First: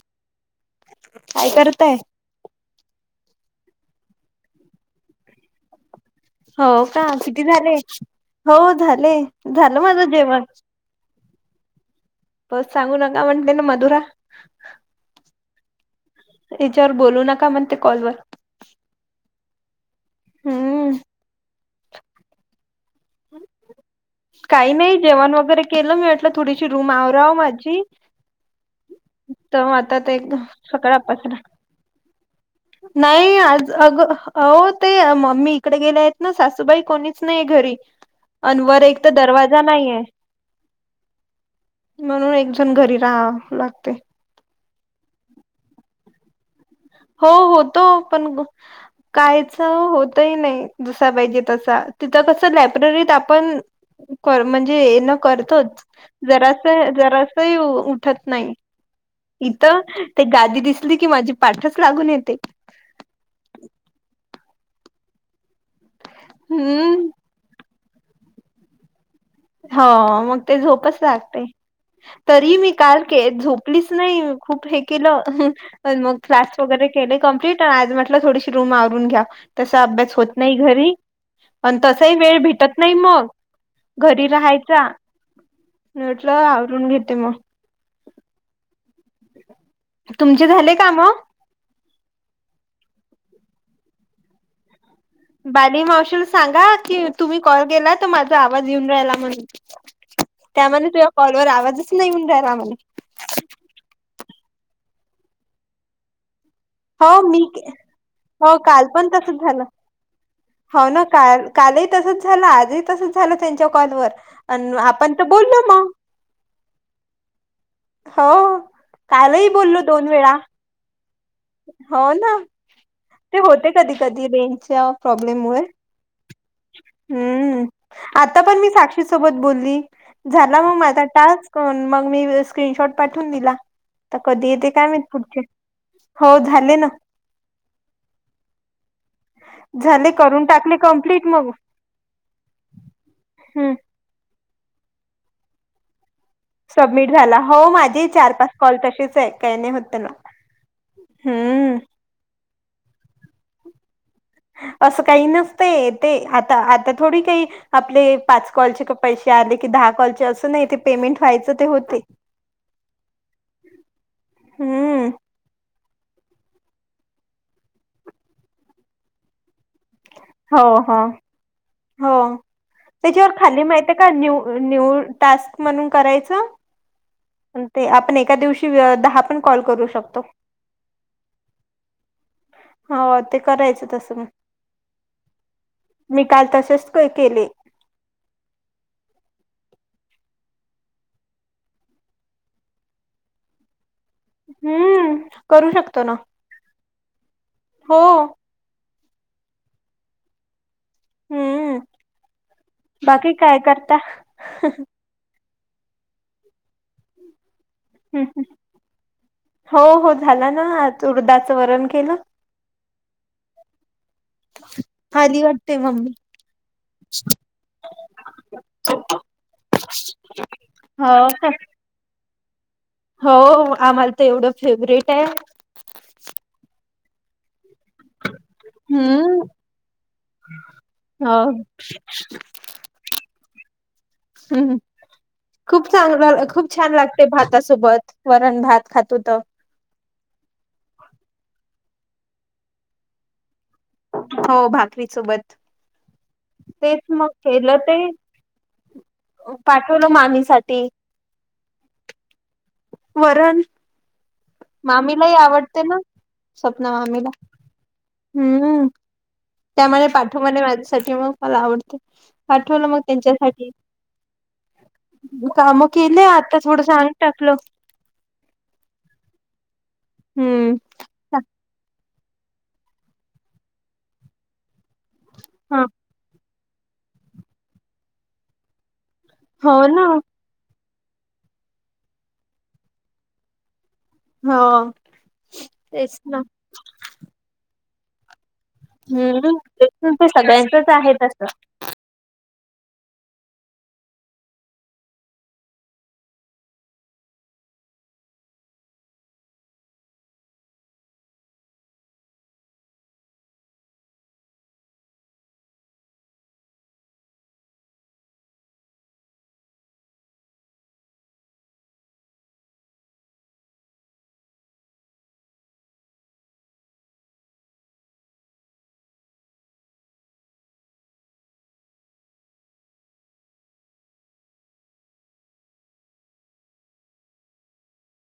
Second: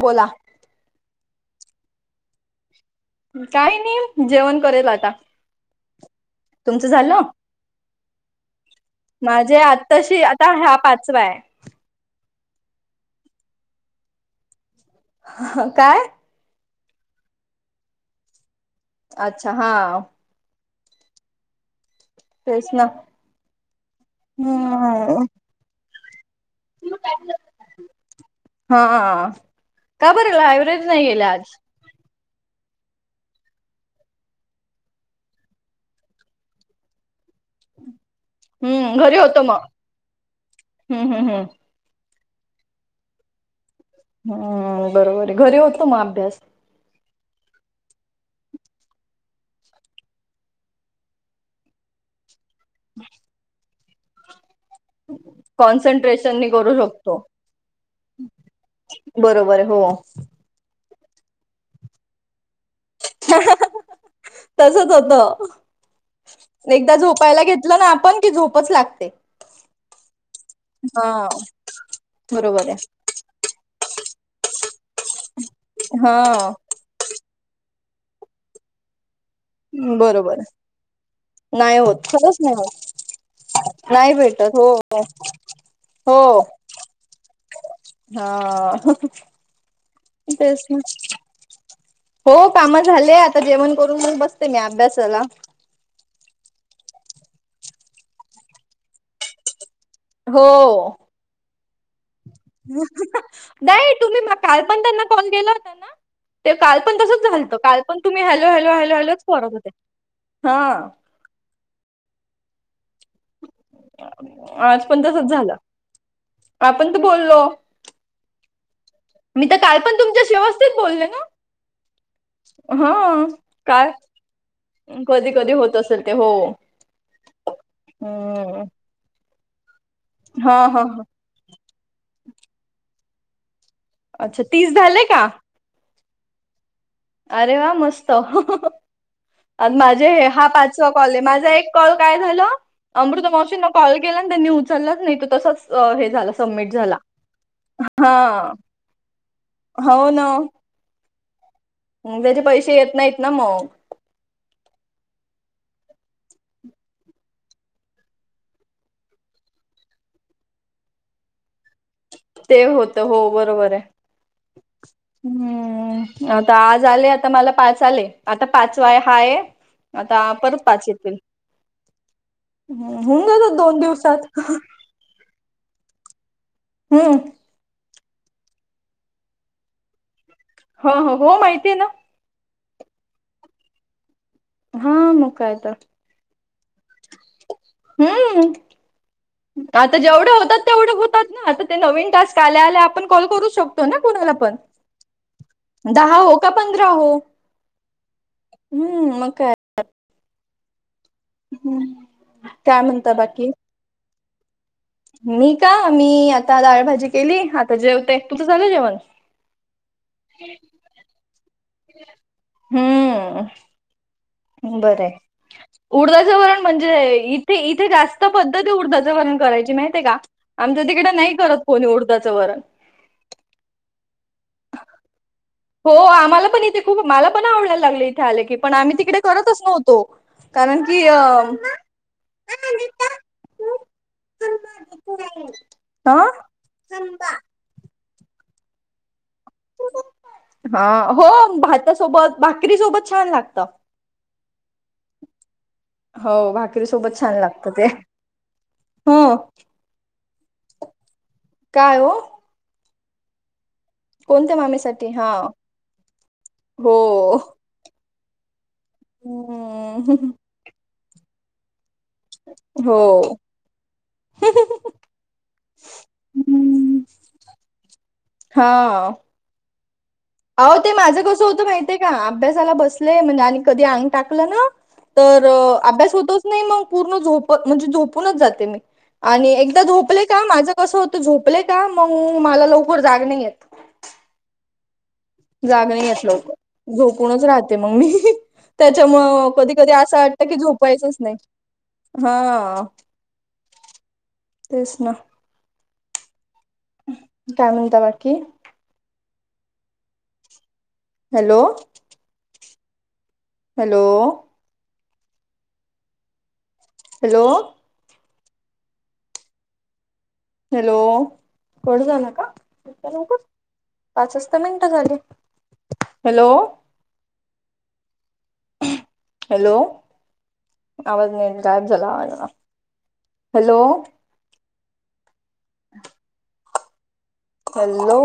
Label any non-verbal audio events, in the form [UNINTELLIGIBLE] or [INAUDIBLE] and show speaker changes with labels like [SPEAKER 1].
[SPEAKER 1] बोला
[SPEAKER 2] काय करतय
[SPEAKER 1] काय नाही जेवण करेल आता
[SPEAKER 2] हो
[SPEAKER 1] तुमचं
[SPEAKER 2] का
[SPEAKER 1] झालं
[SPEAKER 2] किती झाले हो झाले
[SPEAKER 1] माझे
[SPEAKER 2] झालं माझं
[SPEAKER 1] आताशी
[SPEAKER 2] जेवण
[SPEAKER 1] आता हा पाचवा आहे
[SPEAKER 2] बस सांगू नका म्हणते ना मधुरा
[SPEAKER 1] ह काय
[SPEAKER 2] याच्यावर बोलू नका म्हणते कॉलवरर
[SPEAKER 1] अच्छा हा
[SPEAKER 2] हम्म
[SPEAKER 1] तेच ना
[SPEAKER 2] काही नाही
[SPEAKER 1] हम्म
[SPEAKER 2] जेवण वगैरे केलं मी वाटलं थोडीशी रूम आवराव माझी
[SPEAKER 1] हा
[SPEAKER 2] तर आता तर
[SPEAKER 1] का बरं
[SPEAKER 2] एकदम
[SPEAKER 1] लायब्ररी
[SPEAKER 2] सकळाा
[SPEAKER 1] नाही गेल्या
[SPEAKER 2] पसरा
[SPEAKER 1] आज
[SPEAKER 2] नाही आज अग हो ते मम् ममी इकडे गेले आहेत ना सासूबाई कोणीच नाही घरी
[SPEAKER 1] ह
[SPEAKER 2] अन व एक तर दरवाजा नाहीये
[SPEAKER 1] हम्म हम्म हम्म
[SPEAKER 2] म्हणून एकजण घरी राहा लागते
[SPEAKER 1] हम्म बरोबर आहे घरी होतलो मग अभ्यास
[SPEAKER 2] हो होतो पण कायच होतही नाही दुस पाहिजे त तिथं कस लायब्ररीत आपण कर म्हणजे हे न करतोच
[SPEAKER 1] कॉन्सन्ट्रेशननी
[SPEAKER 2] जस
[SPEAKER 1] करू शकतो
[SPEAKER 2] जरा उठत नाही
[SPEAKER 1] बरोबर
[SPEAKER 2] इथ
[SPEAKER 1] आहे हो
[SPEAKER 2] ते गादी दि की माझी पाठच लागून येते
[SPEAKER 1] तसच होत एकदा
[SPEAKER 2] हम्म
[SPEAKER 1] झोप पहिला घेतलं ना आपण की झोपच लागते
[SPEAKER 2] हो मग ते झोपच
[SPEAKER 1] हा
[SPEAKER 2] लागते तरी
[SPEAKER 1] बरोबर
[SPEAKER 2] मी
[SPEAKER 1] आहे
[SPEAKER 2] कार के झोपलीच नाही खूप हे केलं पण मग
[SPEAKER 1] हा
[SPEAKER 2] क्लास वगैरे केले कं्प्लीट आणि आज म्हटलं थोडीशी रूम आवरून घ्या तसा अभ्यास होत
[SPEAKER 1] बरोबर
[SPEAKER 2] नाही घरी
[SPEAKER 1] नाही
[SPEAKER 2] पण
[SPEAKER 1] होत
[SPEAKER 2] तसाही
[SPEAKER 1] खरंच
[SPEAKER 2] वेळ भेटत
[SPEAKER 1] होत
[SPEAKER 2] नाही मग
[SPEAKER 1] नाही
[SPEAKER 2] घरी
[SPEAKER 1] भेटत
[SPEAKER 2] राहायचा
[SPEAKER 1] हो
[SPEAKER 2] म
[SPEAKER 1] हो
[SPEAKER 2] म्हटलं आवरून घेते मग
[SPEAKER 1] हा
[SPEAKER 2] तुमचे
[SPEAKER 1] प्रस
[SPEAKER 2] झाले
[SPEAKER 1] म
[SPEAKER 2] काम?
[SPEAKER 1] हो काम झालेय आता जेवण करून मग बसते मी अभ्यासाला
[SPEAKER 2] बाली मावशला सांगा की तुम्ही कॉल केला तर माझा आवाज येेऊन राहिला म्हण
[SPEAKER 1] हो
[SPEAKER 2] त्यामध्ये तुझ्या कॉलवर आवाजच नाही म्हन रायला म
[SPEAKER 1] नाहीई तुम्ही काल पण त्यांना कॉल केला होता ना ते काल पण
[SPEAKER 2] हो
[SPEAKER 1] तसच
[SPEAKER 2] मी
[SPEAKER 1] झालतं काल पण तुम्ही हलो
[SPEAKER 2] हो
[SPEAKER 1] हॅलो
[SPEAKER 2] काल
[SPEAKER 1] हॅलो
[SPEAKER 2] पण
[SPEAKER 1] हॅलोच
[SPEAKER 2] तसच
[SPEAKER 1] परत
[SPEAKER 2] झालं.
[SPEAKER 1] होते हा
[SPEAKER 2] हो ना काल कालही तसच झालं आजही तसच झा झा त्यांच्या कॉल व
[SPEAKER 1] आज पण
[SPEAKER 2] आपण
[SPEAKER 1] तसच झालं
[SPEAKER 2] बोललो मग
[SPEAKER 1] आपण तर बोललो
[SPEAKER 2] हो कालही बोललो दोन वेळा.
[SPEAKER 1] ते बोलले ना.
[SPEAKER 2] हो ना
[SPEAKER 1] हा
[SPEAKER 2] ते होते
[SPEAKER 1] काय
[SPEAKER 2] कधी कधी रेंजच्या
[SPEAKER 1] कधी
[SPEAKER 2] प्रॉब्लेम
[SPEAKER 1] कधी
[SPEAKER 2] मुळे
[SPEAKER 1] होत असेल ते हो
[SPEAKER 2] हम्म आता पण
[SPEAKER 1] हम्म
[SPEAKER 2] मी साक्षी सोबत बोलली
[SPEAKER 1] हा
[SPEAKER 2] झाला मग
[SPEAKER 1] हा
[SPEAKER 2] माझा टास्क मग मी स्क्रीनशॉट पाठवून दिला तर
[SPEAKER 1] अच्छा
[SPEAKER 2] कधी येते
[SPEAKER 1] तीस
[SPEAKER 2] काय मी
[SPEAKER 1] झाले का
[SPEAKER 2] पुढचे हो झाले ना.
[SPEAKER 1] अरे वा मस्त. माझे
[SPEAKER 2] झाले करून
[SPEAKER 1] हा
[SPEAKER 2] टाकले
[SPEAKER 1] पाचवा कॉल आहे
[SPEAKER 2] कम्प्लीट
[SPEAKER 1] माझा
[SPEAKER 2] मग
[SPEAKER 1] एक कॉल काय झाल अमृता मावशींना
[SPEAKER 2] हम्म
[SPEAKER 1] कॉल केला आणि त्यांनी उचललंच नाही तो तसच हे झालं.
[SPEAKER 2] सबमिट झाला हो माझे चार पाच कॉल तशीच आहे काही नाही होत ना. हम्म.
[SPEAKER 1] मग जरी पैसे येत नाहीत ना मग.
[SPEAKER 2] असं काही नसत ते आता आता थोडी काही आपले पाच कॉलचे पैसे आले की दहा कॉलचे असं नाही ते पेमेंट व्हायचं ते होते.
[SPEAKER 1] ते होत हो बरोबर आहे.
[SPEAKER 2] हम्म
[SPEAKER 1] हम्म आता आज आले आता मला पाच आले आता पाचवाय हा आहे. आता परत
[SPEAKER 2] हो
[SPEAKER 1] पाच
[SPEAKER 2] हो
[SPEAKER 1] येतील.
[SPEAKER 2] हो
[SPEAKER 1] हम्म, होऊन
[SPEAKER 2] त्याच्यावर
[SPEAKER 1] जातात
[SPEAKER 2] खाली
[SPEAKER 1] दोन
[SPEAKER 2] माहिती का
[SPEAKER 1] दिवसात
[SPEAKER 2] न्यू न्यू टास्क म्हणून करायचं.
[SPEAKER 1] हम्म.
[SPEAKER 2] ते आपण एका दिवशी दहा पण कॉल करू शकतो.
[SPEAKER 1] हो हो हो माहितीय आहे ना.
[SPEAKER 2] हो ते करायचं तसं मग.
[SPEAKER 1] हम्म मुका येता.
[SPEAKER 2] मी काल तसेच पई केले.
[SPEAKER 1] हम्म. आता जेवढे होतात तेवढे होतात ना आता ते नवीन टास्क आल्या आल्या आपण कॉल करू शक तो ना कोणाला पण
[SPEAKER 2] हम्म करू शकतो
[SPEAKER 1] दहा
[SPEAKER 2] ना
[SPEAKER 1] हो का पंधरा हो.
[SPEAKER 2] हो
[SPEAKER 1] हम्म म काय.
[SPEAKER 2] हम्म
[SPEAKER 1] काय म्हणता
[SPEAKER 2] बाकी काय करता.
[SPEAKER 1] मी का मी आता दाळभजी केली आता जेवते
[SPEAKER 2] हम्म.
[SPEAKER 1] तूझं झालं जेवण.
[SPEAKER 2] हो हो झाला ना आ उळदाचं वरण केलं.
[SPEAKER 1] हम्म. बरं ये.
[SPEAKER 2] आली वाटते मम्मी
[SPEAKER 1] उडदाच वरण म्हणजे इथे इथे जास्त पद्धती उडदाच वरण करायची माहितीये का आमच्या तिकडं
[SPEAKER 2] हो
[SPEAKER 1] नाही
[SPEAKER 2] का
[SPEAKER 1] करत कोणी उडदाचं वरण.
[SPEAKER 2] हो आम्हाला तर एवढं फेवरेट आहे.
[SPEAKER 1] हो आम्हाला पण इथे खूप मला पण आवडाला लागलं इथे आले की पण आम्ही तिकडे
[SPEAKER 2] हम्म
[SPEAKER 1] करतच नव्हतो कारण की अ
[SPEAKER 2] हो
[SPEAKER 1] [UNINTELLIGIBLE]
[SPEAKER 2] हम्म हम्म खूप
[SPEAKER 1] अ
[SPEAKER 2] चांग खूप छान लागते भात. त्या सोबत वरण भात खातोत.
[SPEAKER 1] हा हो भातासोबत भाकरी सोबत छान लागतं.
[SPEAKER 2] हो भाकरी सोबत
[SPEAKER 1] हो भाकरी
[SPEAKER 2] तेच
[SPEAKER 1] सोबत
[SPEAKER 2] मग
[SPEAKER 1] छान लागतं
[SPEAKER 2] केलं ते.
[SPEAKER 1] हो
[SPEAKER 2] पाठवलं मामीसाठी
[SPEAKER 1] काय वो.
[SPEAKER 2] वरण
[SPEAKER 1] कोणत्या मामीसाठी
[SPEAKER 2] मामीला
[SPEAKER 1] हा
[SPEAKER 2] ही आवडते ना स्वप्न
[SPEAKER 1] हो
[SPEAKER 2] मामीला हम्म.
[SPEAKER 1] हो.
[SPEAKER 2] त्यामुळे पाठवणे माझ्यासाठी मग मला आवडते पाठवलं मग
[SPEAKER 1] हो
[SPEAKER 2] त्यांच्यासाठी काम केलं आता थोडस आंग टाकल.
[SPEAKER 1] हा
[SPEAKER 2] हम्म
[SPEAKER 1] अह ते माझं कसं होतं माहितीय का अभ्यासाला बसलेय म्हणजे आणि कधी अंग टाकलं ना तर
[SPEAKER 2] हा
[SPEAKER 1] अभ्यास होतोच नाही मग पूर्ण झोप म्हणजे झोपूनच जाते मी आणि
[SPEAKER 2] हो
[SPEAKER 1] एकदा
[SPEAKER 2] ना
[SPEAKER 1] झोपले का माझं कसं होतं झोपले का मग मला लवकर जाग नाही येत
[SPEAKER 2] होा
[SPEAKER 1] जाग नाही असलं झोपूनच राहते मग मी त्याच्यामुळं
[SPEAKER 2] हम्म
[SPEAKER 1] कधी
[SPEAKER 2] ते
[SPEAKER 1] कधी असं वाटत की
[SPEAKER 2] सगळ्यांचच आहे
[SPEAKER 1] झोपायचंच नाही
[SPEAKER 2] तसं
[SPEAKER 1] हा तेच ना काय म्हणत बाकी hello hello hello hello cut झाला का इतक्या लवकर पाचच तर मिनिटं झाली हॅलो हॅलो आवाज नाही ्राव चलावा हॅलो ह हॅलो